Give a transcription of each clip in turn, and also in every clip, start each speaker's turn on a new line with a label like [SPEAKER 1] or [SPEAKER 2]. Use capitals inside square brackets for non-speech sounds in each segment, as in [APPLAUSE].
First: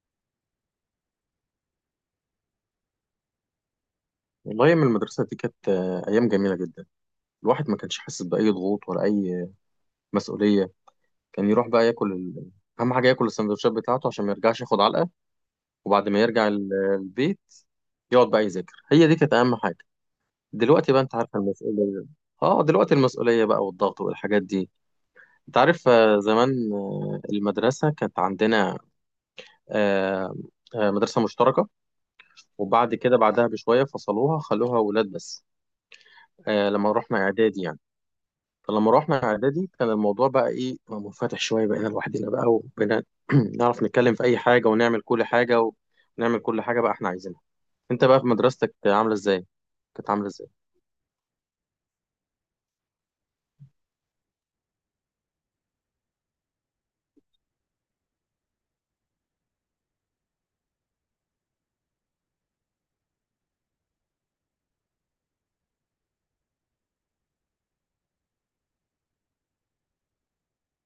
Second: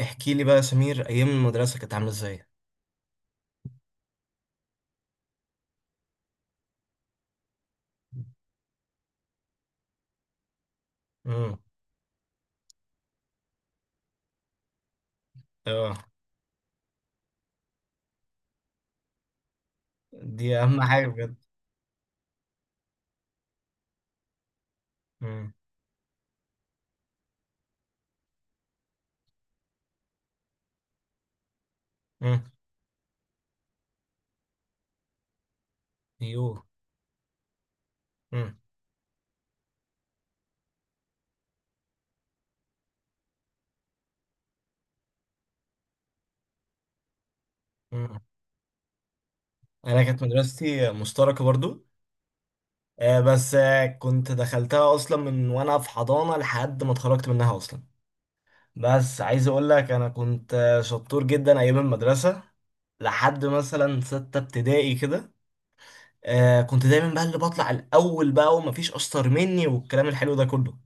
[SPEAKER 1] احكي لي بقى يا سمير، ايام المدرسه كانت عامله ازاي؟
[SPEAKER 2] والله أيام المدرسة دي كانت أيام جميلة جدا. الواحد ما كانش حاسس بأي ضغوط ولا أي مسؤولية. كان
[SPEAKER 1] امم.
[SPEAKER 2] يروح بقى ياكل أهم حاجة ياكل السندوتشات بتاعته عشان ما يرجعش ياخد علقة.
[SPEAKER 1] اه.
[SPEAKER 2] وبعد ما يرجع البيت يقعد بقى يذاكر. هي دي كانت أهم حاجة.
[SPEAKER 1] دي اهم
[SPEAKER 2] دلوقتي بقى
[SPEAKER 1] حاجه
[SPEAKER 2] أنت
[SPEAKER 1] بجد.
[SPEAKER 2] عارف المسؤولية، دلوقتي المسؤولية بقى والضغط والحاجات دي.
[SPEAKER 1] امم.
[SPEAKER 2] أنت عارف، زمان، المدرسة كانت عندنا، آه، مدرسة مشتركة.
[SPEAKER 1] امم.
[SPEAKER 2] وبعد كده بعدها بشوية فصلوها خلوها ولاد بس.
[SPEAKER 1] يو.
[SPEAKER 2] لما رحنا إعدادي يعني.
[SPEAKER 1] امم.
[SPEAKER 2] فلما روحنا اعدادي كان الموضوع بقى ايه، منفتح شويه، بقينا لوحدنا بقى وبقينا [CLEARS THROAT] نعرف نتكلم في اي حاجه ونعمل كل حاجه، ونعمل كل حاجه بقى احنا عايزينها. انت
[SPEAKER 1] امم.
[SPEAKER 2] بقى في مدرستك عامله ازاي؟
[SPEAKER 1] انا
[SPEAKER 2] كانت
[SPEAKER 1] كانت
[SPEAKER 2] عامله ازاي؟
[SPEAKER 1] مدرستي مشتركه برضو. بس كنت دخلتها اصلا من وانا في حضانه لحد ما اتخرجت منها اصلا. بس عايز اقول لك انا كنت شطور جدا ايام المدرسه، لحد مثلا سته ابتدائي كده. كنت دايما بقى اللي بطلع الاول بقى، ومفيش اشطر مني والكلام الحلو ده كله.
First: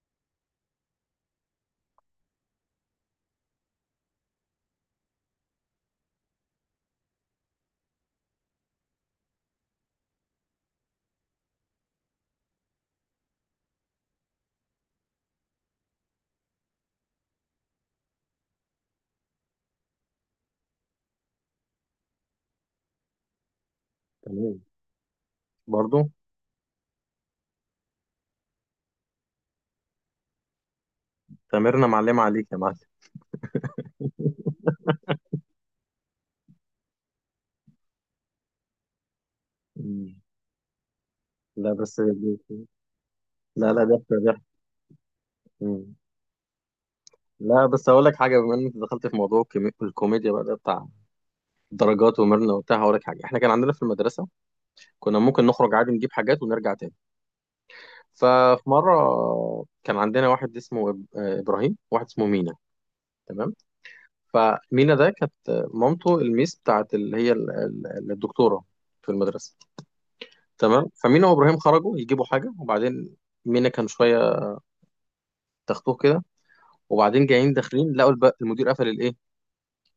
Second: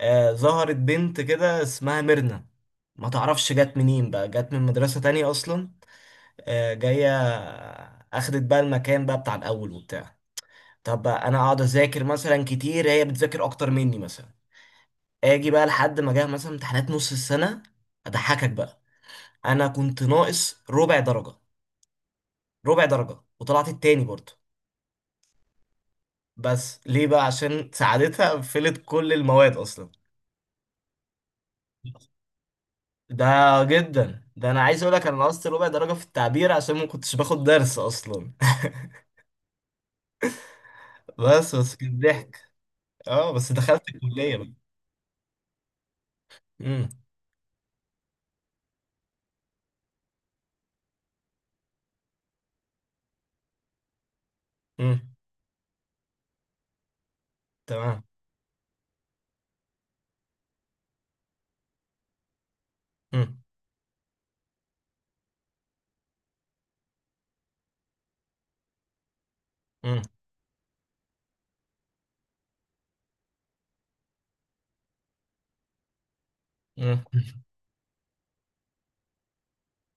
[SPEAKER 1] ظهرت بنت كده اسمها ميرنا، ما تعرفش جت منين بقى، جت من مدرسة تانية أصلا. جاية، أخدت بقى المكان بقى بتاع الأول وبتاع. طب بقى أنا أقعد أذاكر مثلا كتير، هي بتذاكر أكتر مني مثلا. أجي بقى لحد ما جه مثلا امتحانات نص السنة، أضحكك بقى، أنا كنت ناقص ربع درجة. ربع درجة وطلعت التاني برضه.
[SPEAKER 2] تمام. برضو.
[SPEAKER 1] بس ليه بقى؟ عشان ساعدتها قفلت كل المواد أصلا.
[SPEAKER 2] تمرنا معلمه عليك يا معلم.
[SPEAKER 1] ده جدا، ده انا عايز اقول لك انا نقصت ربع درجه في التعبير عشان ما كنتش باخد درس اصلا. [LAUGHS]
[SPEAKER 2] مم.
[SPEAKER 1] بس
[SPEAKER 2] لا
[SPEAKER 1] بس كان
[SPEAKER 2] بس.
[SPEAKER 1] ضحك. اه بس
[SPEAKER 2] لا لا،
[SPEAKER 1] دخلت
[SPEAKER 2] ضحك
[SPEAKER 1] الكليه
[SPEAKER 2] ضحك.
[SPEAKER 1] بقى.
[SPEAKER 2] مم.
[SPEAKER 1] امم.
[SPEAKER 2] لا، بس اقول لك حاجه، بما ان انت دخلت في موضوع الكوميديا بقى ده بتاع درجات ومرنه وبتاع، هقول لك حاجه. احنا كان عندنا في المدرسه
[SPEAKER 1] امم.
[SPEAKER 2] كنا ممكن نخرج عادي نجيب حاجات ونرجع تاني.
[SPEAKER 1] تمام.
[SPEAKER 2] ففي مرة كان عندنا واحد اسمه إبراهيم، واحد اسمه مينا.
[SPEAKER 1] امم.
[SPEAKER 2] تمام. فمينا ده كانت مامته الميس بتاعت، اللي هي الدكتورة في المدرسة.
[SPEAKER 1] امم.
[SPEAKER 2] تمام. فمينا وإبراهيم خرجوا يجيبوا حاجة، وبعدين مينا كان شوية تختوه كده.
[SPEAKER 1] امم.
[SPEAKER 2] وبعدين جايين داخلين لقوا المدير قفل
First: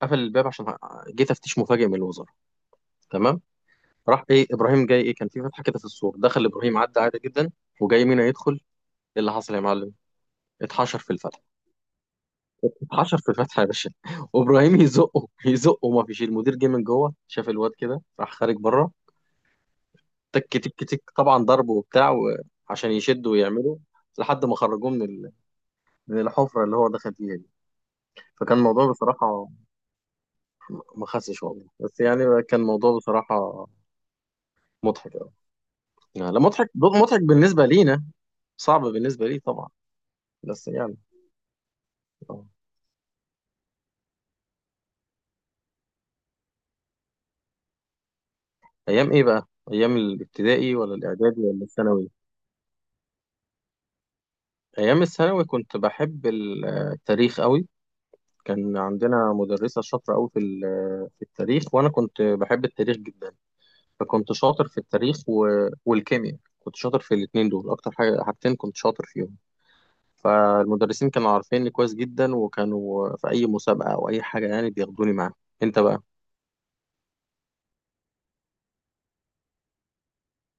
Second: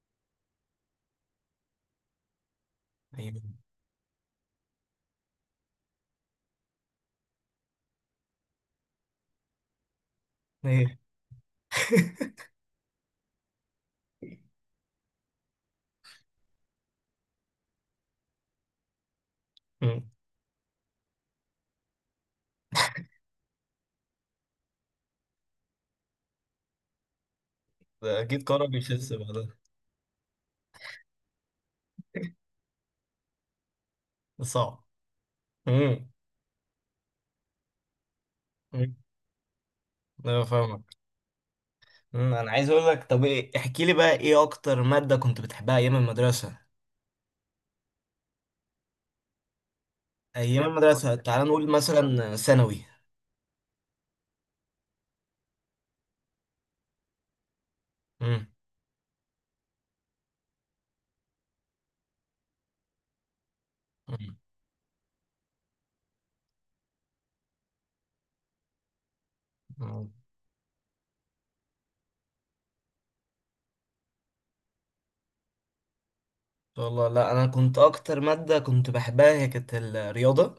[SPEAKER 2] قفل الباب، عشان جه تفتيش مفاجئ من الوزارة.
[SPEAKER 1] ايوه.
[SPEAKER 2] تمام. راح إيه إبراهيم جاي إيه، كان في فتحة كده في السور، دخل إبراهيم عدى عادي جدا. وجاي مينا يدخل إيه، اللي حصل يا معلم، اتحشر
[SPEAKER 1] ايه.
[SPEAKER 2] في الفتحة.
[SPEAKER 1] [LAUGHS]
[SPEAKER 2] حشر في الفتحة يا باشا. وابراهيم يزقه يزقه، ما فيش. المدير جه من جوه شاف الواد كده راح خارج بره.
[SPEAKER 1] مم.
[SPEAKER 2] تك تك تك، طبعا ضرب وبتاع عشان يشدوا ويعملوا لحد ما خرجوه من من الحفرة اللي هو دخل فيها دي.
[SPEAKER 1] ده اكيد
[SPEAKER 2] فكان
[SPEAKER 1] كرم
[SPEAKER 2] الموضوع
[SPEAKER 1] يخس بعدها.
[SPEAKER 2] بصراحة، ما خسش والله، بس يعني كان الموضوع بصراحة
[SPEAKER 1] ده صعب.
[SPEAKER 2] مضحك أوي.
[SPEAKER 1] امم.
[SPEAKER 2] يعني لا، مضحك مضحك بالنسبة لينا، صعب
[SPEAKER 1] امم.
[SPEAKER 2] بالنسبة لي طبعا.
[SPEAKER 1] انا
[SPEAKER 2] بس
[SPEAKER 1] فاهمك.
[SPEAKER 2] يعني.
[SPEAKER 1] مم.
[SPEAKER 2] آه.
[SPEAKER 1] انا عايز اقول لك، طب ايه، احكي لي بقى ايه اكتر ماده كنت بتحبها ايام المدرسه؟
[SPEAKER 2] أيام إيه بقى؟ أيام
[SPEAKER 1] ايام
[SPEAKER 2] الابتدائي ولا
[SPEAKER 1] المدرسه
[SPEAKER 2] الإعدادي
[SPEAKER 1] تعال
[SPEAKER 2] ولا
[SPEAKER 1] نقول
[SPEAKER 2] الثانوي؟
[SPEAKER 1] مثلا ثانوي.
[SPEAKER 2] أيام الثانوي كنت بحب التاريخ أوي.
[SPEAKER 1] امم.
[SPEAKER 2] كان عندنا مدرسة شاطرة أوي في في التاريخ، وأنا كنت بحب التاريخ جدا. فكنت
[SPEAKER 1] امم.
[SPEAKER 2] شاطر في التاريخ و... والكيمياء، كنت شاطر في الاتنين دول. أكتر حاجتين كنت شاطر فيهم.
[SPEAKER 1] امم.
[SPEAKER 2] فالمدرسين كانوا عارفيني كويس جدا، وكانوا في أي مسابقة أو أي حاجة يعني بياخدوني معاهم. أنت بقى؟
[SPEAKER 1] شاء الله. لا انا كنت اكتر ماده كنت بحبها هي كانت الرياضه.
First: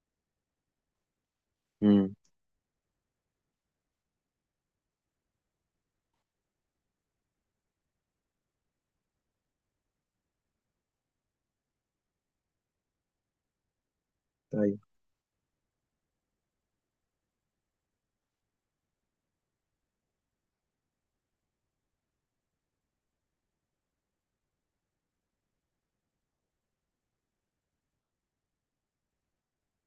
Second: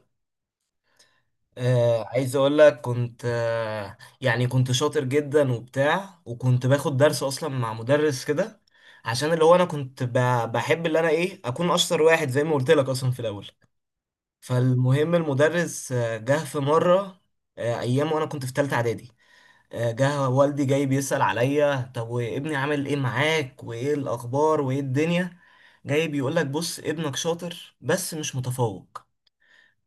[SPEAKER 2] امم.
[SPEAKER 1] عايز اقول لك كنت يعني كنت شاطر جدا وبتاع، وكنت باخد درس اصلا مع مدرس كده عشان اللي هو انا كنت بحب اللي انا ايه اكون اشطر واحد زي ما قلت لك اصلا في الاول.
[SPEAKER 2] أيوه.
[SPEAKER 1] فالمهم المدرس جه في مره. ايام وانا كنت في ثالثه اعدادي. جه والدي جاي بيسأل عليا، طب وابني عامل ايه معاك وايه الاخبار وايه الدنيا؟ جاي بيقول لك بص ابنك شاطر بس مش متفوق.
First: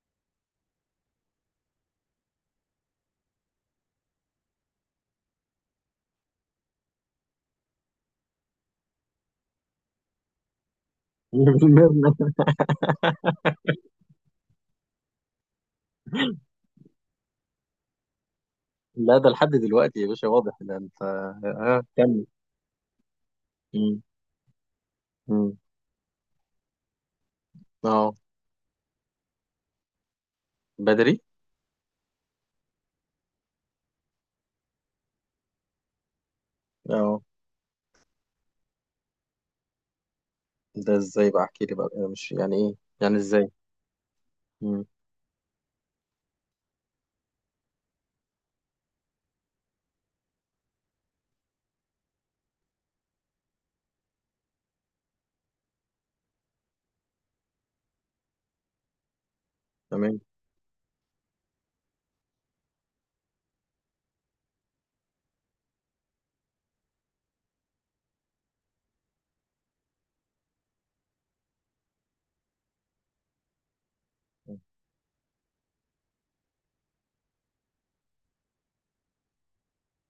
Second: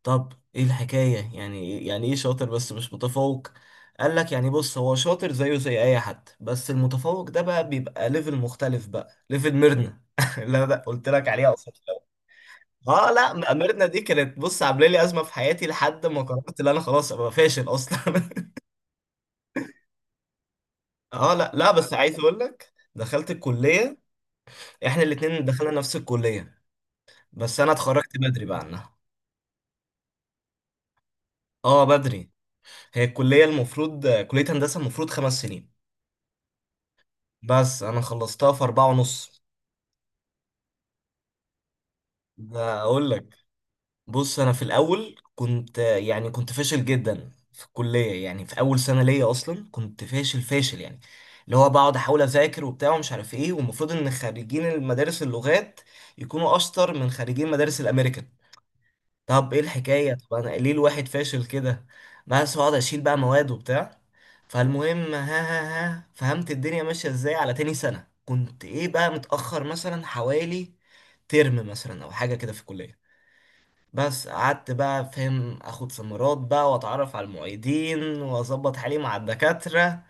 [SPEAKER 1] طب ايه الحكاية؟ يعني إيه، يعني ايه شاطر بس مش متفوق؟ قال لك يعني بص، هو شاطر زيه زي اي حد، بس المتفوق ده بقى بيبقى ليفل مختلف، بقى ليفل ميرنا. [LAUGHS] لا لا قلت لك عليها اصلا.
[SPEAKER 2] [LAUGHS]
[SPEAKER 1] اه لا ميرنا دي كانت بص عامله لي ازمه في حياتي لحد ما قررت ان انا خلاص ابقى فاشل اصلا.
[SPEAKER 2] لا ده لحد دلوقتي يا باشا واضح ده، أنت
[SPEAKER 1] اه لا لا بس عايز
[SPEAKER 2] كمل.
[SPEAKER 1] اقول لك دخلت الكليه.
[SPEAKER 2] مم.
[SPEAKER 1] احنا الاتنين
[SPEAKER 2] مم.
[SPEAKER 1] دخلنا نفس الكليه. بس انا
[SPEAKER 2] أه.
[SPEAKER 1] اتخرجت بدري بقى عنها.
[SPEAKER 2] بدري؟
[SPEAKER 1] اه بدري. هي الكليه المفروض كليه هندسه المفروض 5 سنين،
[SPEAKER 2] أه.
[SPEAKER 1] بس انا خلصتها في 4 ونص.
[SPEAKER 2] ده إزاي بقى؟ أحكي لي بقى، أنا مش يعني إيه؟
[SPEAKER 1] ده اقول
[SPEAKER 2] يعني
[SPEAKER 1] لك،
[SPEAKER 2] إزاي؟
[SPEAKER 1] بص انا في
[SPEAKER 2] مم.
[SPEAKER 1] الاول كنت يعني كنت فاشل جدا في الكليه، يعني في اول سنه ليا اصلا كنت فاشل فاشل، يعني اللي هو بقعد احاول اذاكر وبتاع ومش عارف ايه. والمفروض ان خريجين المدارس اللغات يكونوا اشطر من خريجين مدارس الامريكان. طب ايه الحكاية؟
[SPEAKER 2] تمام.
[SPEAKER 1] طب انا ليه الواحد فاشل كده؟ بس اقعد اشيل بقى مواد وبتاع. فالمهم، ها ها ها، فهمت الدنيا ماشية ازاي، على تاني سنة كنت ايه بقى متأخر مثلا حوالي ترم مثلا او حاجة كده في الكلية. بس قعدت بقى فاهم اخد سمرات بقى، واتعرف على المعيدين، واظبط حالي مع الدكاترة،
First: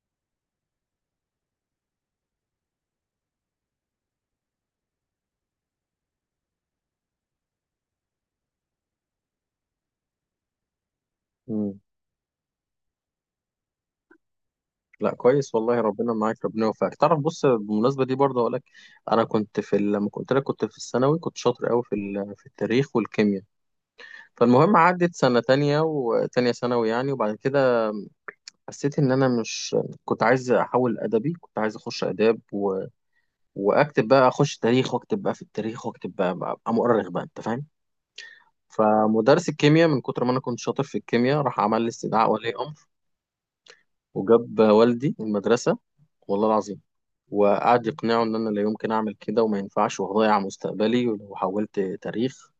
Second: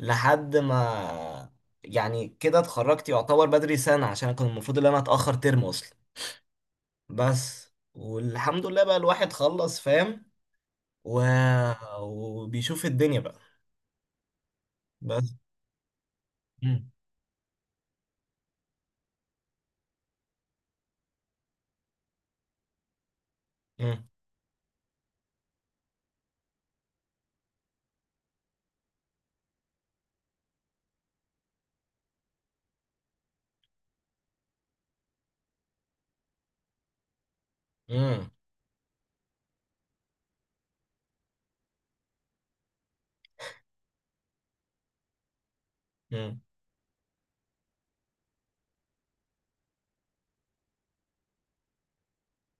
[SPEAKER 1] لحد ما يعني كده اتخرجت يعتبر بدري سنة عشان كان المفروض ان انا اتأخر ترم اصلا. بس والحمد لله بقى الواحد خلص فاهم و...
[SPEAKER 2] مم.
[SPEAKER 1] وبيشوف الدنيا بقى.
[SPEAKER 2] لا
[SPEAKER 1] بس.
[SPEAKER 2] كويس والله، ربنا معاك، ربنا
[SPEAKER 1] مم.
[SPEAKER 2] يوفقك. تعرف، بص، بالمناسبه دي برضه اقول لك، انا كنت في لما قلت لك كنت في الثانوي، كنت شاطر قوي في في التاريخ والكيمياء.
[SPEAKER 1] مم.
[SPEAKER 2] فالمهم عدت سنه تانية وتانية ثانوي يعني، وبعد كده حسيت ان انا مش. كنت عايز احول ادبي، كنت عايز اخش اداب و... واكتب بقى، اخش تاريخ واكتب بقى في التاريخ، واكتب بقى ابقى مؤرخ بقى، انت فاهم.
[SPEAKER 1] مم.
[SPEAKER 2] فمدرس الكيمياء، من كتر ما انا كنت شاطر في الكيمياء، راح عمل لي استدعاء ولي امر، وجاب والدي المدرسه.
[SPEAKER 1] مم.
[SPEAKER 2] والله العظيم. وقعد يقنعه ان انا لا يمكن اعمل كده، وما ينفعش، وهضيع مستقبلي ولو حولت تاريخ،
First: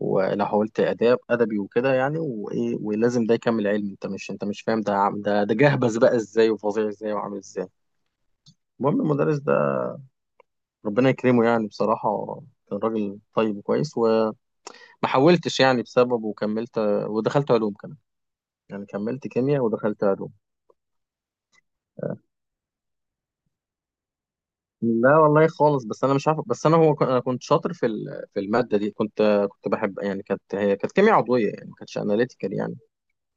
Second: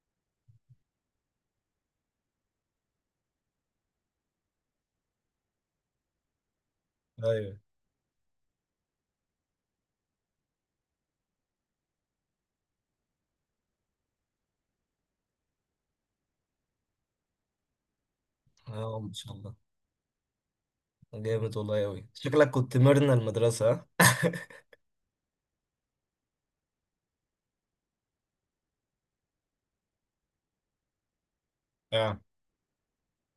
[SPEAKER 2] ولو حولت اداب ادبي وكده، يعني وايه، ولازم ده يكمل علم، انت مش فاهم، ده ده جهبذ بقى ازاي، وفظيع ازاي، وعامل
[SPEAKER 1] ايوه.
[SPEAKER 2] ازاي. المهم المدرس ده ربنا يكرمه، يعني بصراحة كان راجل طيب وكويس، وما حولتش يعني بسببه، وكملت ودخلت علوم كمان. يعني
[SPEAKER 1] اه ما
[SPEAKER 2] كملت
[SPEAKER 1] شاء الله.
[SPEAKER 2] كيمياء ودخلت علوم.
[SPEAKER 1] جامد والله اوي، شكلك كنت مرنا المدرسة ها؟ [LAUGHS]
[SPEAKER 2] لا والله خالص، بس انا مش عارف، بس انا هو انا كنت شاطر في في الماده دي، كنت كنت بحب يعني، كانت كيمياء عضويه يعني، ما كانتش
[SPEAKER 1] اه.
[SPEAKER 2] اناليتيكال يعني،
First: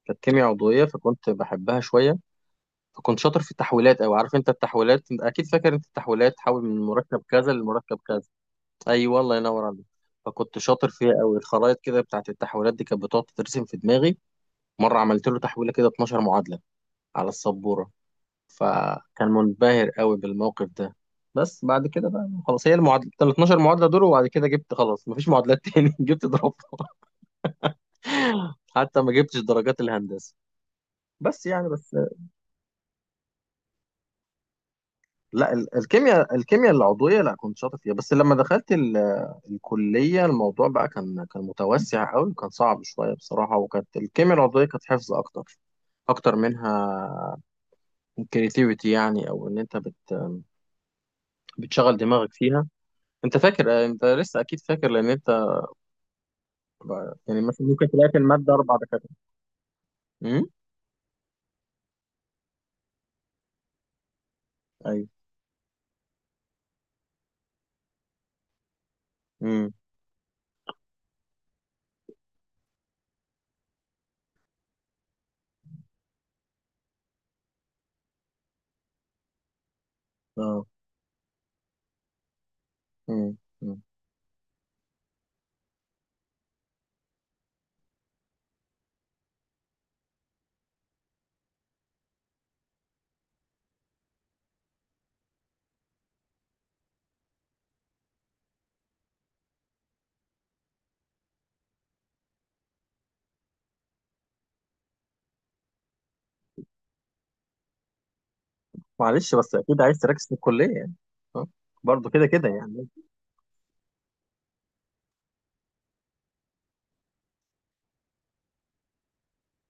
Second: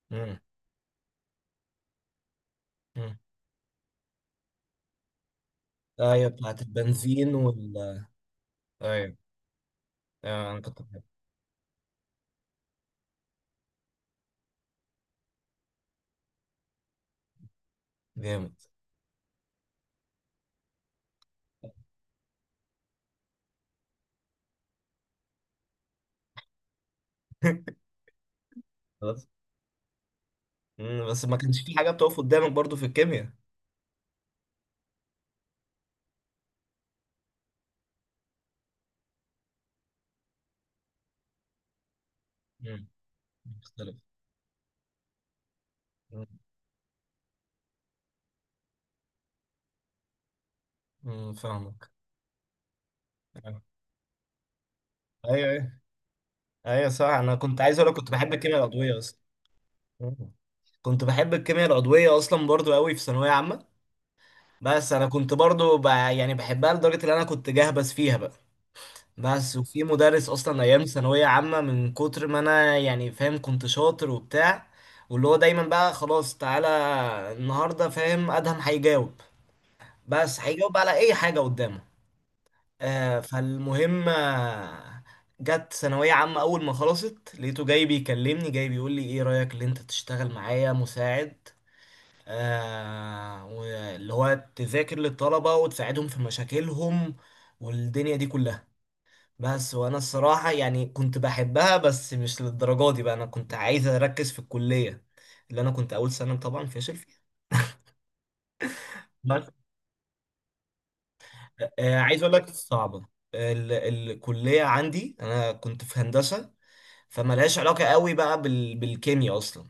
[SPEAKER 2] كانت
[SPEAKER 1] مم.
[SPEAKER 2] كيمياء عضويه، فكنت بحبها شويه.
[SPEAKER 1] مم.
[SPEAKER 2] فكنت شاطر في التحويلات، او عارف انت التحويلات، أنت اكيد فاكر انت
[SPEAKER 1] ايوه
[SPEAKER 2] التحويلات،
[SPEAKER 1] بتاعت
[SPEAKER 2] تحول من مركب
[SPEAKER 1] البنزين
[SPEAKER 2] كذا لمركب كذا.
[SPEAKER 1] ايوه.
[SPEAKER 2] ايوه الله ينور عليك.
[SPEAKER 1] اه
[SPEAKER 2] فكنت
[SPEAKER 1] انا كنت
[SPEAKER 2] شاطر
[SPEAKER 1] بحب.
[SPEAKER 2] فيها قوي، الخرائط كده بتاعت التحويلات دي كانت بتقعد تترسم في دماغي. مره عملت له تحويله كده 12 معادله على السبوره.
[SPEAKER 1] جامد.
[SPEAKER 2] فكان منبهر قوي بالموقف ده. بس بعد كده بقى خلاص، هي المعادله ال 12 معادله دول، وبعد كده جبت خلاص مفيش معادلات تاني [LAUGHS] جبت ضربها. حتى ما
[SPEAKER 1] خلاص.
[SPEAKER 2] جبتش درجات الهندسه.
[SPEAKER 1] مم. بس ما
[SPEAKER 2] بس
[SPEAKER 1] كانش
[SPEAKER 2] يعني،
[SPEAKER 1] في حاجة
[SPEAKER 2] بس
[SPEAKER 1] بتقف قدامك برضو في الكيمياء.
[SPEAKER 2] لا، الكيمياء العضويه لا كنت شاطر فيها، بس لما دخلت الكليه الموضوع بقى كان كان متوسع قوي، وكان صعب
[SPEAKER 1] مم.
[SPEAKER 2] شويه بصراحه.
[SPEAKER 1] مختلف.
[SPEAKER 2] وكانت الكيمياء العضويه كانت حفظ
[SPEAKER 1] مم.
[SPEAKER 2] اكتر منها كريتيفيتي يعني، او ان انت
[SPEAKER 1] مم. فاهمك.
[SPEAKER 2] بتشغل دماغك فيها. انت
[SPEAKER 1] آه.
[SPEAKER 2] فاكر، انت لسه اكيد فاكر لان انت
[SPEAKER 1] ايوه. ايوه. ايوه صح، انا
[SPEAKER 2] يعني
[SPEAKER 1] كنت
[SPEAKER 2] مثلا
[SPEAKER 1] عايز
[SPEAKER 2] ممكن
[SPEAKER 1] اقول لك كنت
[SPEAKER 2] تلاقي في
[SPEAKER 1] بحب
[SPEAKER 2] المادة
[SPEAKER 1] الكيمياء
[SPEAKER 2] أربع
[SPEAKER 1] العضوية
[SPEAKER 2] دكاترة.
[SPEAKER 1] اصلا. مم.
[SPEAKER 2] امم.
[SPEAKER 1] كنت بحب الكيمياء العضوية أصلا برضو قوي في ثانوية عامة. بس أنا
[SPEAKER 2] أيوه.
[SPEAKER 1] كنت برضو يعني بحبها لدرجة إن أنا كنت جهبذ فيها بقى. بس
[SPEAKER 2] امم.
[SPEAKER 1] وفي مدرس أصلا أيام ثانوية عامة من كتر ما أنا يعني فاهم كنت شاطر وبتاع، واللي هو دايما بقى خلاص تعالى النهاردة فاهم أدهم هيجاوب، بس
[SPEAKER 2] أه.
[SPEAKER 1] هيجاوب على أي حاجة قدامه.
[SPEAKER 2] امم. أمم.
[SPEAKER 1] فالمهم، جت ثانوية عامة أول ما خلصت لقيته جاي بيكلمني جاي بيقول لي إيه رأيك اللي أنت تشتغل معايا مساعد؟ واللي هو تذاكر للطلبة وتساعدهم في مشاكلهم والدنيا دي كلها. بس وانا الصراحة يعني كنت بحبها بس مش للدرجة دي بقى، انا كنت عايز اركز في الكلية اللي انا كنت اول سنة طبعا فاشل فيها.
[SPEAKER 2] معلش،
[SPEAKER 1] بس
[SPEAKER 2] بس أكيد عايز تركز في الكلية يعني. أه. برضه
[SPEAKER 1] عايز
[SPEAKER 2] كده
[SPEAKER 1] اقول لك
[SPEAKER 2] كده يعني.
[SPEAKER 1] صعبة. ال الكلية عندي انا كنت في هندسة، فملهاش علاقة قوي بقى بالكيمياء اصلا.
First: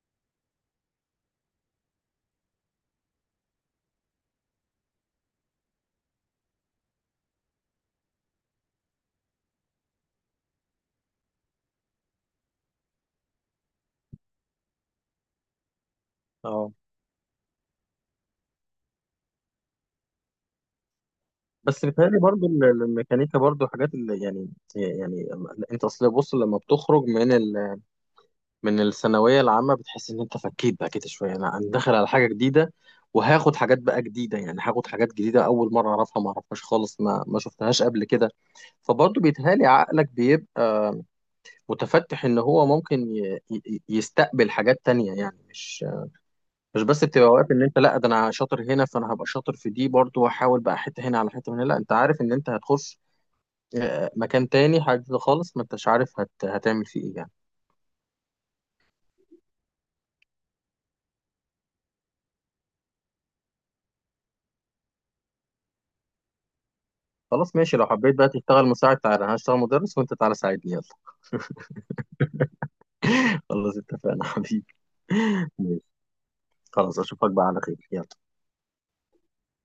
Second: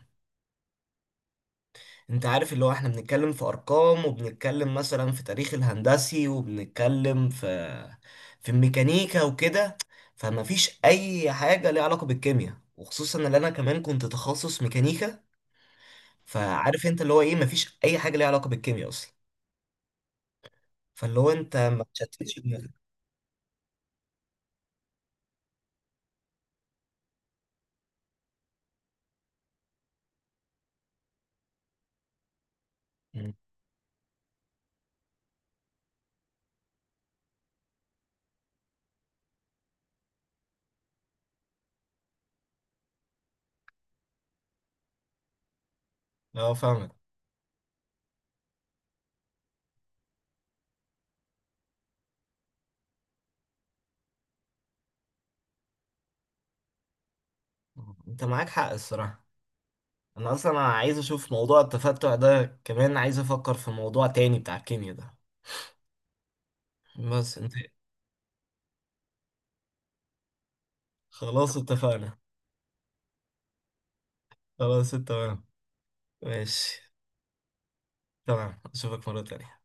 [SPEAKER 1] انت عارف اللي هو احنا بنتكلم في ارقام، وبنتكلم مثلا في تاريخ الهندسي، وبنتكلم في الميكانيكا وكده. فما فيش اي حاجه ليها علاقه بالكيمياء، وخصوصا ان انا كمان كنت تخصص ميكانيكا.
[SPEAKER 2] أه.
[SPEAKER 1] فعارف انت اللي هو ايه، ما فيش اي حاجه ليها علاقه بالكيمياء اصلا. فاللي هو انت ما
[SPEAKER 2] بس بيتهيألي
[SPEAKER 1] تشتتش
[SPEAKER 2] برضه
[SPEAKER 1] دماغك.
[SPEAKER 2] الميكانيكا برضه حاجات اللي يعني، يعني أنت أصل بص، لما بتخرج من من الثانوية العامة، بتحس إن أنت فكيت بقى كده شوية، أنا داخل على حاجة جديدة،
[SPEAKER 1] مم.
[SPEAKER 2] وهاخد حاجات بقى جديدة، يعني هاخد حاجات جديدة أول مرة أعرفها، ما أعرفهاش خالص، ما شفتهاش قبل كده. فبرضه بيتهيألي عقلك بيبقى متفتح، ان هو ممكن يستقبل حاجات تانية، يعني
[SPEAKER 1] اه
[SPEAKER 2] مش
[SPEAKER 1] فاهمك.
[SPEAKER 2] بس بتبقى واقف ان انت لا ده انا شاطر هنا فانا هبقى شاطر في دي برضو، واحاول بقى حته هنا على حته هنا. لا، انت عارف ان انت هتخش مكان تاني، حاجه جديدة خالص، ما انتش عارف هتعمل فيه ايه يعني.
[SPEAKER 1] انت معاك حق الصراحه. انا اصلا عايز اشوف موضوع التفتع ده، كمان عايز افكر في موضوع تاني بتاع الكيمياء ده. بس انت
[SPEAKER 2] خلاص ماشي، لو حبيت بقى تشتغل مساعد تعالى، انا هشتغل مدرس وانت تعالى ساعدني، يلا.
[SPEAKER 1] خلاص اتفقنا.
[SPEAKER 2] [LAUGHS] خلاص اتفقنا حبيبي.
[SPEAKER 1] خلاص تمام.
[SPEAKER 2] [LAUGHS] ماشي.
[SPEAKER 1] ماشي
[SPEAKER 2] خلاص اشوفك بقى على خير، يلا.
[SPEAKER 1] تمام، اشوفك مرة تانية.